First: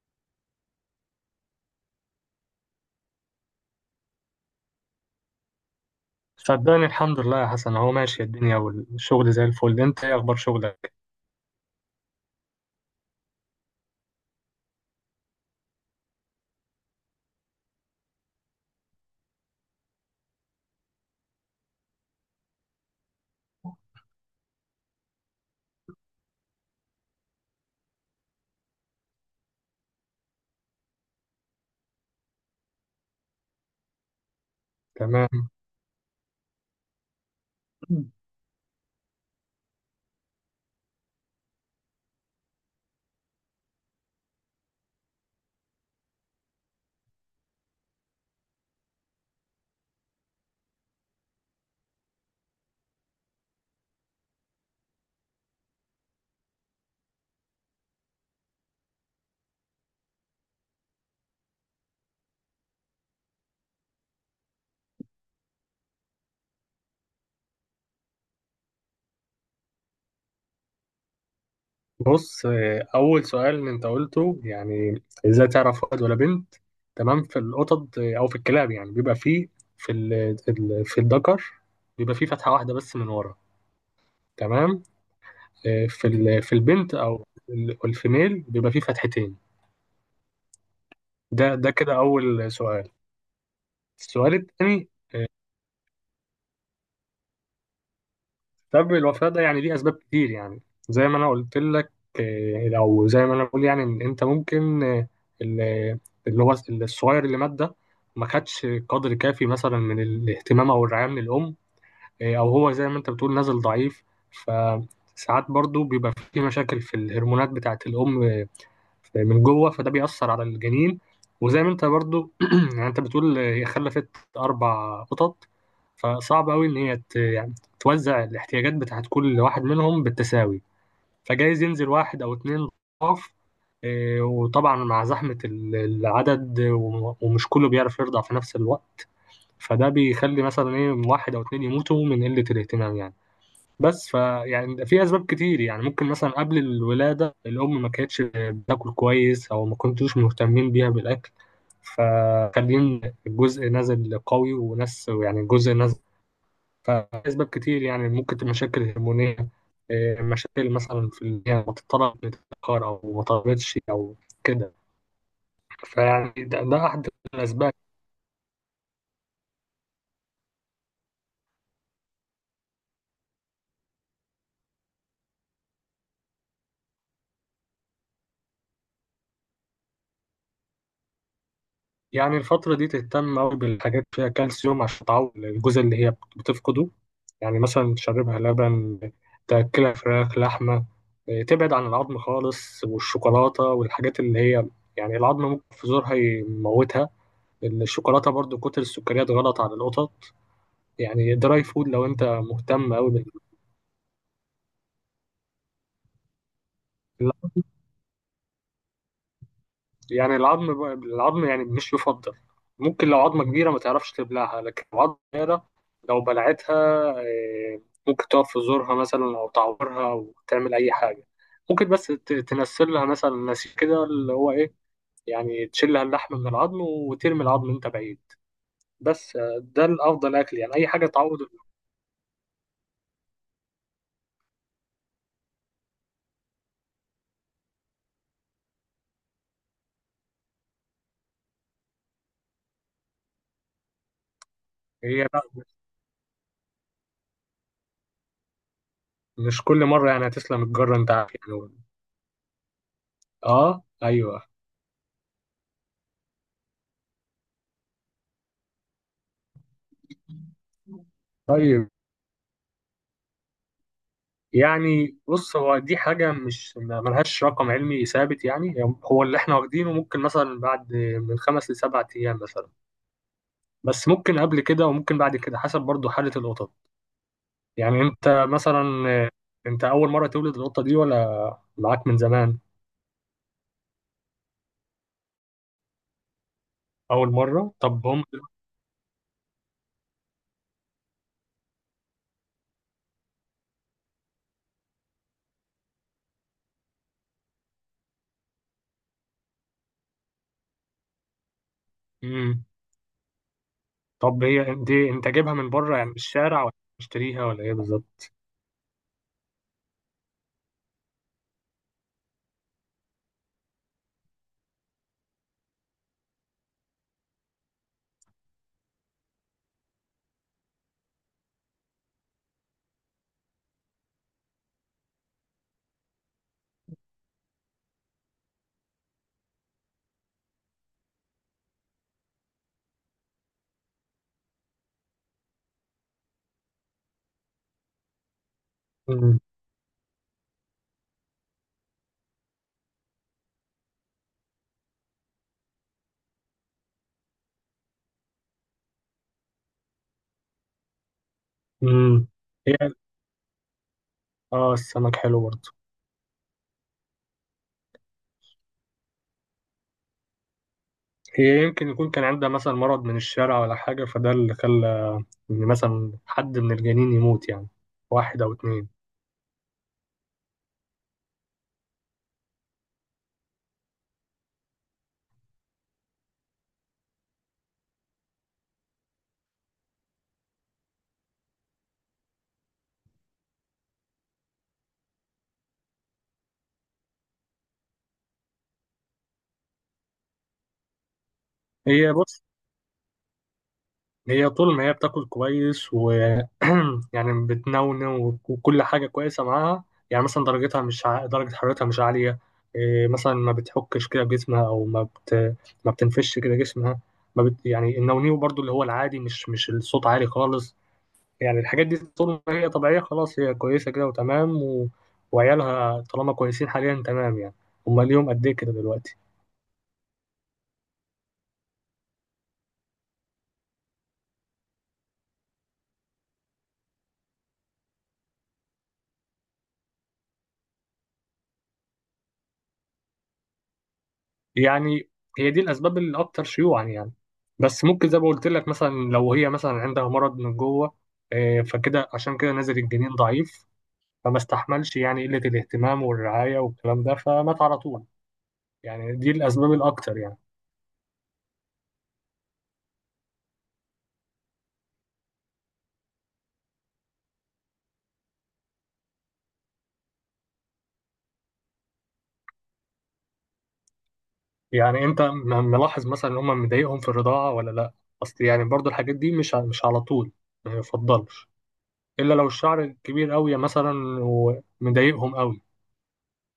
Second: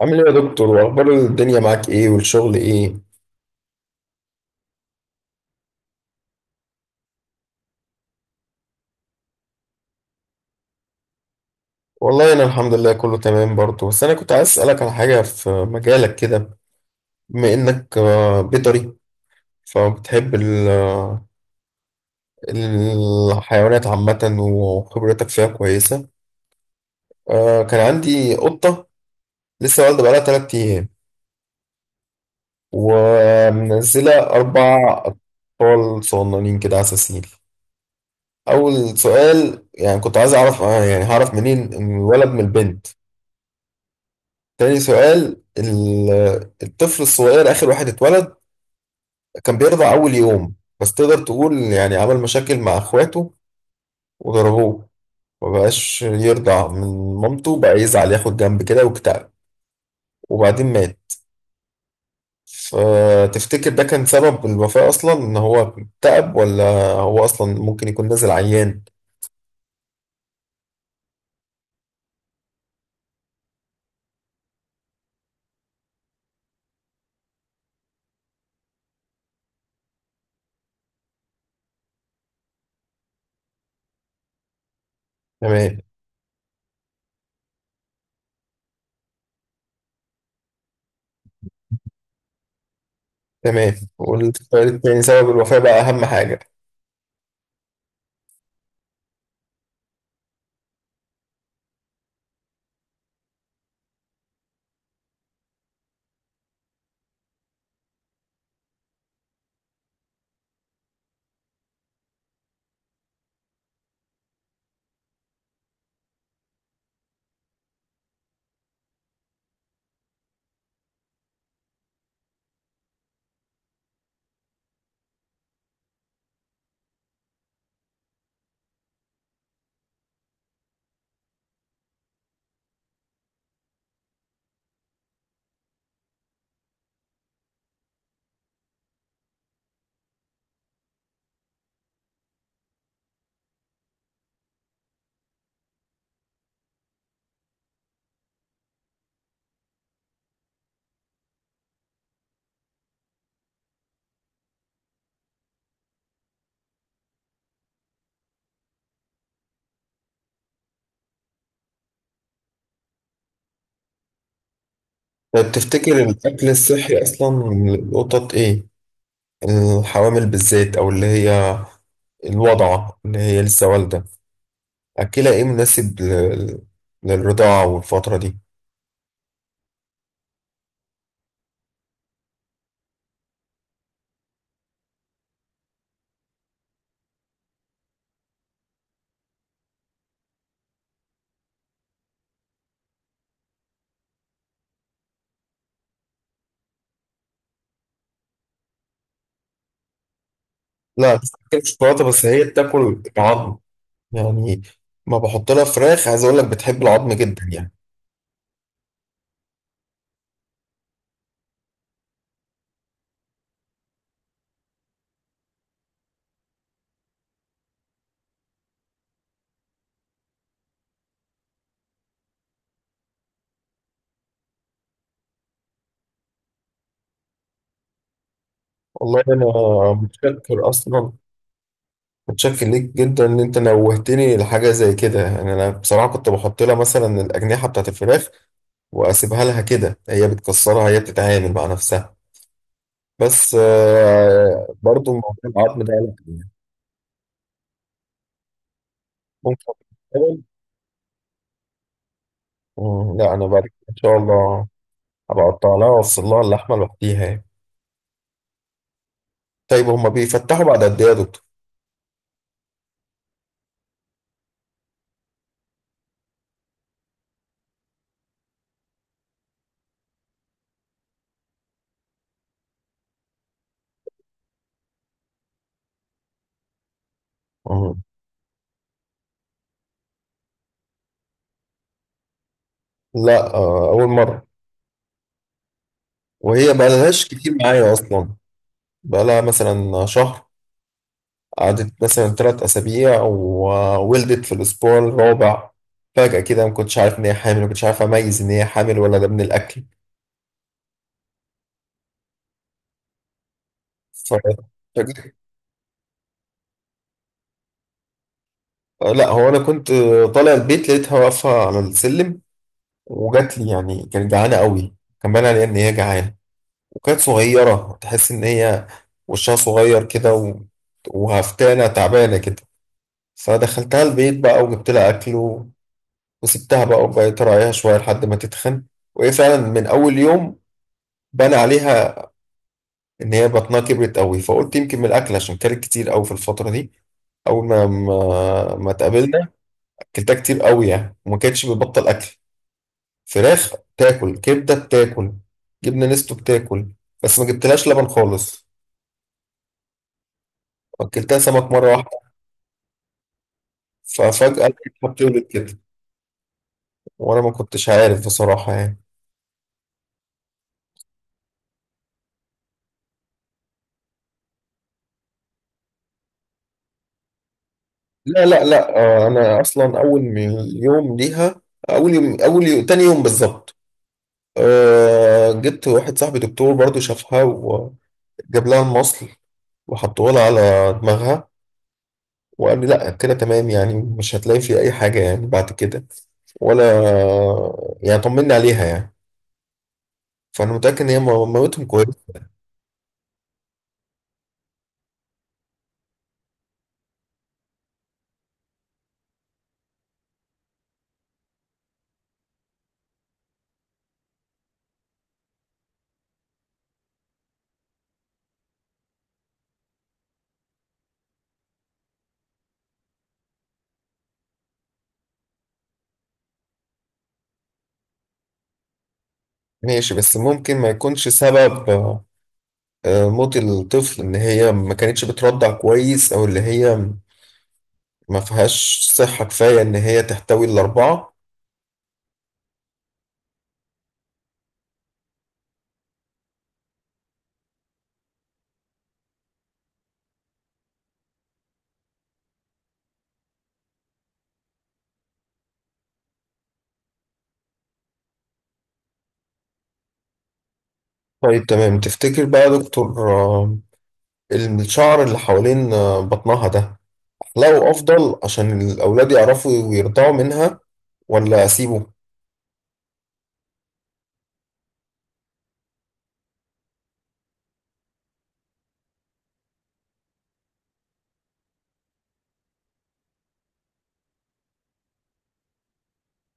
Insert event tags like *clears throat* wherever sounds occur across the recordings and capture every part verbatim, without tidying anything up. عامل ايه يا دكتور؟ واخبار الدنيا معاك ايه، والشغل ايه؟ صدقني الحمد لله يا حسن، هو ماشي الدنيا والشغل زي الفل. انت ايه اخبار شغلك؟ والله انا الحمد لله كله تمام برضه، بس انا كنت عايز اسالك على حاجه في مجالك كده. بما انك آه، بيطري، فبتحب ال- آه، الحيوانات عامه وخبرتك فيها كويسه. آه، كان عندي قطه لسه والده بقالها 3 ايام، ومنزله اربع تمام. اطفال صغننين كده عساسين. اول سؤال، يعني كنت عايز اعرف آه، يعني هعرف منين الولد من البنت؟ تاني سؤال، ال- الطفل الصغير آخر واحد اتولد، كان بيرضع أول يوم، بس تقدر تقول يعني عمل مشاكل مع إخواته وضربوه، مبقاش يرضع من مامته، بقى يزعل ياخد جنب كده واكتئب، وبعدين مات. فتفتكر ده كان سبب الوفاة أصلا إن هو اكتئب، ولا هو أصلا ممكن يكون نازل عيان؟ بص اه، اول سؤال انت قلته، يعني ازاي تعرف ولد ولا بنت. تمام. في القطط اه، او في الكلاب، يعني بيبقى فيه في ال ال- في الذكر بيبقى فيه فتحة واحدة بس من ورا. تمام. تمام. اه، في ال- في البنت او ال- الفيميل بيبقى فيه فتحتين. ده ده كده اول سؤال. تمام، السؤال والسؤال الثاني، التاني سبب الوفاة بقى أهم حاجة. سبب الوفاة ده يعني ليه أسباب كتير يعني. زي ما أنا قلت لك، آه، أو زي ما أنا بقول يعني إن أنت ممكن، آه، ال- اللي هو الصغير اللي مات ده ما خدش قدر كافي مثلا من الاهتمام أو الرعاية من الأم. آه، أو هو زي ما أنت بتقول نازل ضعيف. فساعات برضو بيبقى في مشاكل في الهرمونات بتاعة الأم من جوه، فده بيأثر على الجنين. وزي ما انت برضو *clears throat* يعني انت بتقول هي خلفت اربع قطط. فصعب قوي ان هي ت- يعني توزع الاحتياجات بتاعت كل واحد منهم بالتساوي. فجايز ينزل واحد او اتنين ضعف. اه، وطبعا مع زحمة ال- العدد وم- ومش كله بيعرف يرضع في نفس الوقت. فده بيخلي مثلا ايه واحد او اتنين يموتوا من قلة الاهتمام يعني. بس فيعني في اسباب كتير، يعني ممكن مثلا قبل الولاده الام ما كانتش بتاكل كويس او ما كنتوش مهتمين بيها بالاكل. فخلين الجزء نازل قوي وناس يعني الجزء نازل. فاسباب كتير، يعني ممكن تبقى مشاكل هرمونيه. إيه، مشاكل مثلا في ال- يعني ما تتطلب متاخر او ما طلبتش او كده. طب تفتكر فيعني الأكل ده, ده الصحي احد أصلا الاسباب. للقطط إيه؟ الحوامل بالذات، أو اللي هي الوضعة اللي هي لسه والدة، أكلها إيه مناسب لل- للرضاعة والفترة دي؟ يعني الفترة دي تهتم أوي بالحاجات فيها كالسيوم عشان تعوض الجزء اللي هي بتفقده. يعني مثلا تشربها لبن، تأكلها فراخ، لحمة. إيه، تبعد عن العظم خالص والشوكولاتة والحاجات اللي هي. يعني العظم ممكن في زورها يموتها. الشوكولاتة برضو كتر السكريات غلط على القطط. لا، مش يعني دراي بتاكل فود شوكولاتة، لو أنت بس هي مهتم بتاكل أوي بال. عظم. يعني ما بحط لها فراخ، عايز أقول لك بتحب العظم جدا يعني. يعني العظم العظم يعني مش يفضل. ممكن لو عظمة كبيرة ما تعرفش تبلعها، لكن لو عظمة صغيرة لو بلعتها، آه، ممكن تقف في زورها مثلا أو تعورها أو تعمل أي حاجة. ممكن بس ت- تنسل لها مثلا نسيج كده، اللي هو إيه. يعني تشيل لها اللحم من العظم وترمي العظم أنت بعيد. والله بس أنا آه، ده الأفضل أكل، متشكر. يعني أي حاجة أصلا تعوض ال- متشكر ليك جدا إن أنت نوهتني لحاجة زي كده. يعني أنا بصراحة كنت بحط لها مثلا الأجنحة بتاعت الفراخ، وأسيبها لها كده، هي بتكسرها، هي بتتعامل مع نفسها. بس آه، برضو هي موضوع لا، العظم ده لا يعني مش ممكن كل مرة يعني أول هتسلم الجرة أنت عارف. يعني. لا، أنا بعد كده آه إن شاء أيوه. الله هبقى أقطع لها وأوصل لها اللحمة لوحديها يعني. طيب هما بيفتحوا بعد قد إيه يا دكتور؟ طيب. يعني، بص هو دي حاجة مش ما- ملهاش رقم علمي ثابت يعني. هو اللي احنا واخدينه ممكن مثلا بعد من خمس لسبعة أيام مثلا. بس ممكن قبل كده، وممكن بعد كده، حسب برضو حالة القطط. يعني مم. انت مثلا، انت أول مرة تولد القطة دي ولا معاك من زمان؟ لا آه، أول مرة، وهي بقالهاش أول كتير مرة؟ معايا طب هم. أصلا، بقالها مثلا شهر، قعدت مثلا تلات أسابيع وولدت في الأسبوع الرابع. فجأة كده ما كنتش عارف إن هي حامل، ما كنتش عارف أميز إن هي حامل ولا ده من الأكل. مم. ف- طب هي دي انت فجيت جايبها من بره يعني، من الشارع ولا مشتريها ولا ايه بالظبط؟ آه، لا، هو انا كنت آه، طالع البيت لقيتها واقفه على السلم، وجات لي، يعني كانت جعانه قوي، كان باين عليها ان هي جعانه، وكانت صغيره تحس ان هي وشها صغير كده و... وهفتانه تعبانه كده. فدخلتها البيت بقى وجبت لها اكل و... وسبتها بقى، وبقيت اراعيها شويه لحد ما تتخن. وهي فعلا من اول يوم بان عليها ان هي بطنها كبرت قوي، فقلت يمكن من الاكل عشان كانت كتير قوي في الفتره دي اول ما ما, ما مم. اتقابلنا. اكلتها كتير قوي يعني، وما كانتش بتبطل اكل، فراخ بتاكل، كبدة بتاكل، جبنة نستو بتاكل، بس ما جبتلهاش لبن خالص. أكلتها سمك مرة مم. واحدة. هي ففجأة اه لقيتها السمك حلو بتولد برضه. كده، وأنا ما كنتش عارف بصراحة يعني. هي يمكن يكون كان عندها مثلا مرض من الشارع ولا حاجة، فده اللي خلى إن مثلا حد من الجنين يموت يعني، واحد لا، أو لا، اتنين. لا، آه، أنا أصلا أول من يوم ليها، أول يوم، أول يوم، تاني يوم بالظبط. أه، جبت واحد صاحبي دكتور برضو شافها، وجاب لها المصل وحطوه لها على دماغها، وقال لي لا، كده تمام يعني، مش هتلاقي فيه أي حاجة يعني بعد كده، ولا، يعني طمني عليها يعني. فانا متاكد ان هي مامتهم هي كويسه. بص، هي طول ما هي بتاكل كويس و *clears throat* يعني بتنونو وكل حاجة كويسة معاها. يعني مثلا درجتها مش ع... درجة حرارتها مش عالية. إيه، مثلا ما بتحكش كده جسمها أو ما بت... ما بتنفش كده جسمها. ما بت... يعني النونيو برضو اللي هو العادي، مش مش الصوت عالي خالص. يعني الحاجات دي طول ما هي طبيعية خلاص، هي كويسة كده وتمام و... وعيالها طالما كويسين حاليا تمام يعني. هما ليهم قد إيه كده دلوقتي؟ ماشي، بس ممكن ما يكونش سبب آه، آه، موت الطفل ان هي ما كانتش بترضع كويس، او اللي هي ما فيهاش صحه كفايه ان هي تحتوي الاربعه؟ يعني هي دي الأسباب الأكثر شيوعا يعني. بس ممكن زي ما قلت لك، مثلا لو هي مثلا عندها مرض من جوه، آه، فكده عشان كده نزل الجنين ضعيف. فما استحملش يعني قلة الاهتمام والرعاية والكلام ده، فمات على طول. يعني دي الأسباب الأكتر يعني. طيب تمام. تفتكر بقى يا دكتور، آه، الشعر اللي حوالين آه، بطنها ده احلقه افضل عشان الاولاد يعرفوا ويرضعوا منها، ولا اسيبه؟ يعني أنت م- ملاحظ مثلا إن هم مضايقهم في الرضاعة ولا لأ؟ أصل يعني برضو الحاجات دي مش ع- مش على طول ما يفضلش، إلا لو الشعر كبير أوي مثلا ومضايقهم أوي.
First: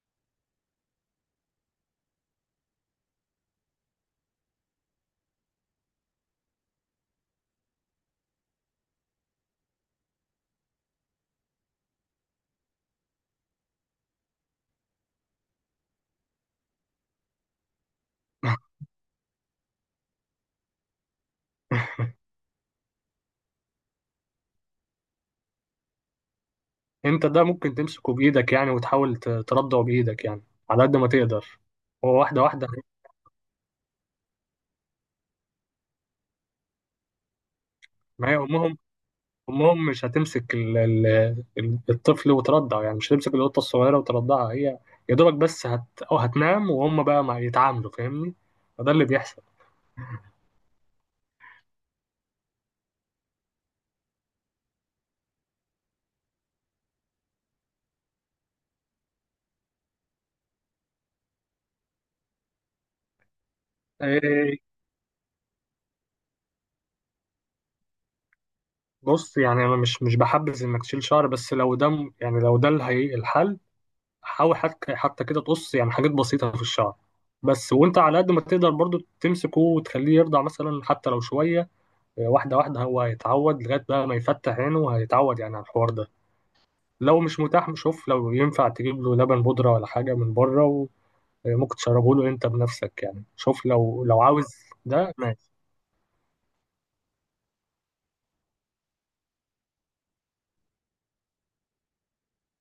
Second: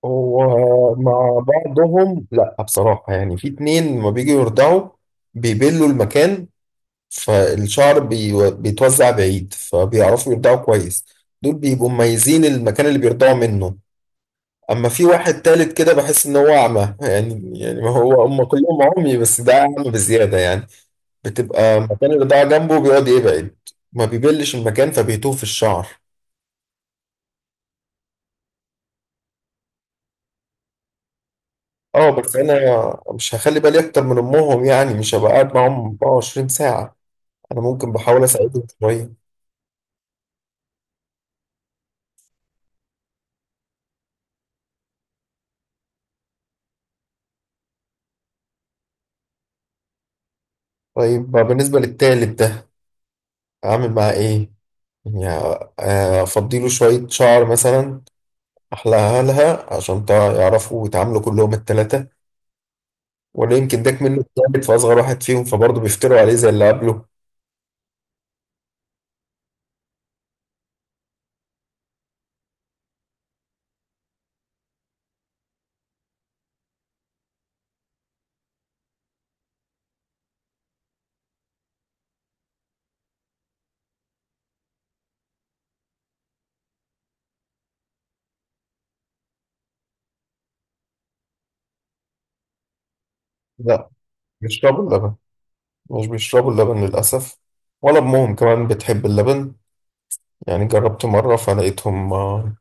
هو مع بعضهم لا بصراحه، يعني في اتنين لما بيجوا يرضعوا بيبلوا المكان، فالشعر بيو- بيتوزع بعيد، فبيعرفوا يرضعوا كويس، دول بيبقوا مميزين المكان اللي بيرضعوا منه. اما في واحد تالت كده بحس ان هو اعمى، يعني يعني ما هو هم *laughs* كلهم عمي بس ده اعمى بزياده يعني. بتبقى مكان الرضاعه جنبه بيقعد يبعد، ما بيبلش المكان فبيتوه في الشعر. انت ده ممكن تمسكه بايدك يعني، وتحاول ت- تردعه بايدك يعني، على قد ما تقدر. اه، هو بس واحده انا واحده. مش هخلي بالي اكتر من امهم، يعني مش هبقى قاعد معاهم 24 ساعه، انا ممكن بحاول ما هي اساعدهم امهم، شويه. امهم مش هتمسك ال ال ال- الطفل وترضعه، يعني مش هتمسك القطه الصغيره وترضعها هي. يا دوبك بس هت او هتنام، وهم بقى ما يتعاملوا، فاهمني. فده اللي بيحصل. طيب بالنسبه للتالت ده اعمل معاه ايه؟ يعني آه، افضيله شوية شعر مثلا، احلقها لها عشان تع- يعرفوا يتعاملوا كلهم التلاتة، ولا يمكن داك منه ايه، التالت فاصغر واحد فيهم، فبرضه بيفتروا عليه زي اللي قبله؟ بص يعني انا مش مش بحبذ انك تشيل شعر، بس لو ده م- يعني لو ده الهي- الحل. حاول حتى حتى كده تقص يعني حاجات بسيطة في الشعر. بس وانت على قد ما تقدر برضو تمسكه وتخليه يرضع مثلا حتى لو شوية. آه، واحدة واحدة هو هيتعود لغاية بقى ما يفتح عينه، وهيتعود يعني على الحوار ده. لو مش متاح شوف لو ينفع تجيب له لبن بودرة ولا حاجة من بره. وممكن تشربه له انت بنفسك يعني، شوف لا، لو لو عاوز. بيشربوا ده اللبن، ماشي. مش بيشربوا اللبن للأسف، ولا أمهم كمان بتحب اللبن. يعني جربت مرة فلقيتهم آه،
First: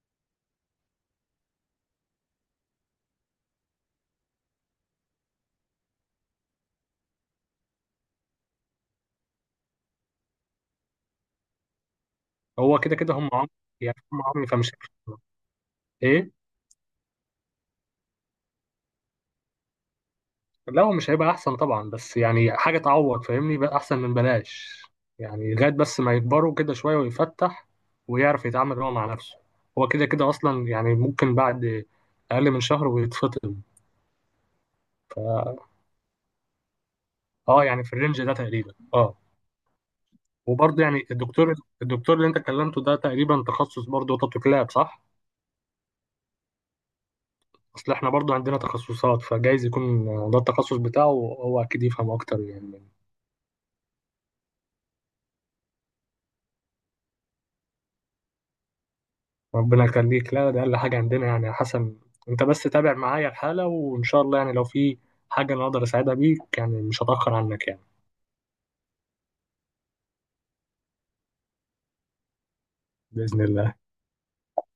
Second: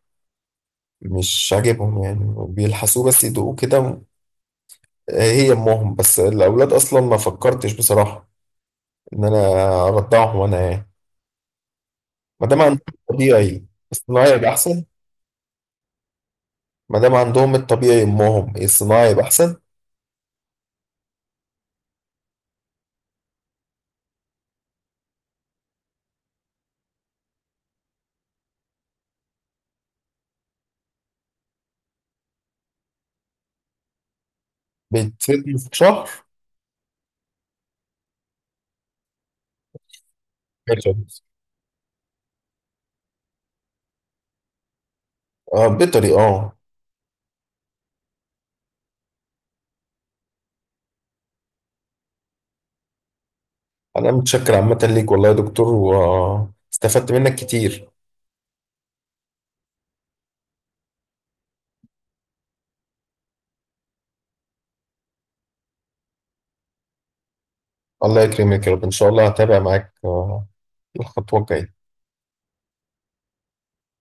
مش عاجبهم، يعني بيلحسوه بس يدوقوه كده. آه، هي أمهم، بس الأولاد أصلا ما فكرتش بصراحة إن أنا أرضعهم أنا يعني. ما دام هو عندهم كده كده هم عمي. الطبيعي، يعني هم الصناعي عمي، يبقى فمش احسن. هيفرق. ايه. ما دام عندهم الطبيعي، امهم، الصناعي يبقى احسن. لا هو مش هيبقى احسن طبعا، بس يعني حاجه تعوض، فاهمني، بقى احسن من بلاش. يعني لغايه بس ما يكبروا كده شويه ويفتح ويعرف يتعامل هو مع نفسه. هو كده كده اصلا، يعني ممكن بعد اقل من شهر ويتفطم. بيتسد ف في شهر. اه يعني في الرينج ده تقريبا، اه وبرضه يعني، بيخلص. الدكتور الدكتور اللي انت كلمته ده تقريبا تخصص برضه قطط وكلاب، صح؟ آه، بيطري، اه. اصل احنا برضه عندنا تخصصات، فجايز يكون ده التخصص بتاعه، هو اكيد يفهم اكتر يعني. انا متشكر عامه ليك والله يا دكتور، واستفدت منك كتير. ربنا يخليك. لا ده اقل حاجه عندنا يعني يا حسن. انت بس تابع معايا الحاله، وان شاء الله يعني لو في حاجه انا اقدر اساعدها بيك يعني، مش هتاخر عنك يعني. الله يكرمك يا رب، ان شاء الله هتابع معاك آه، الخطوه الجايه. باذن الله.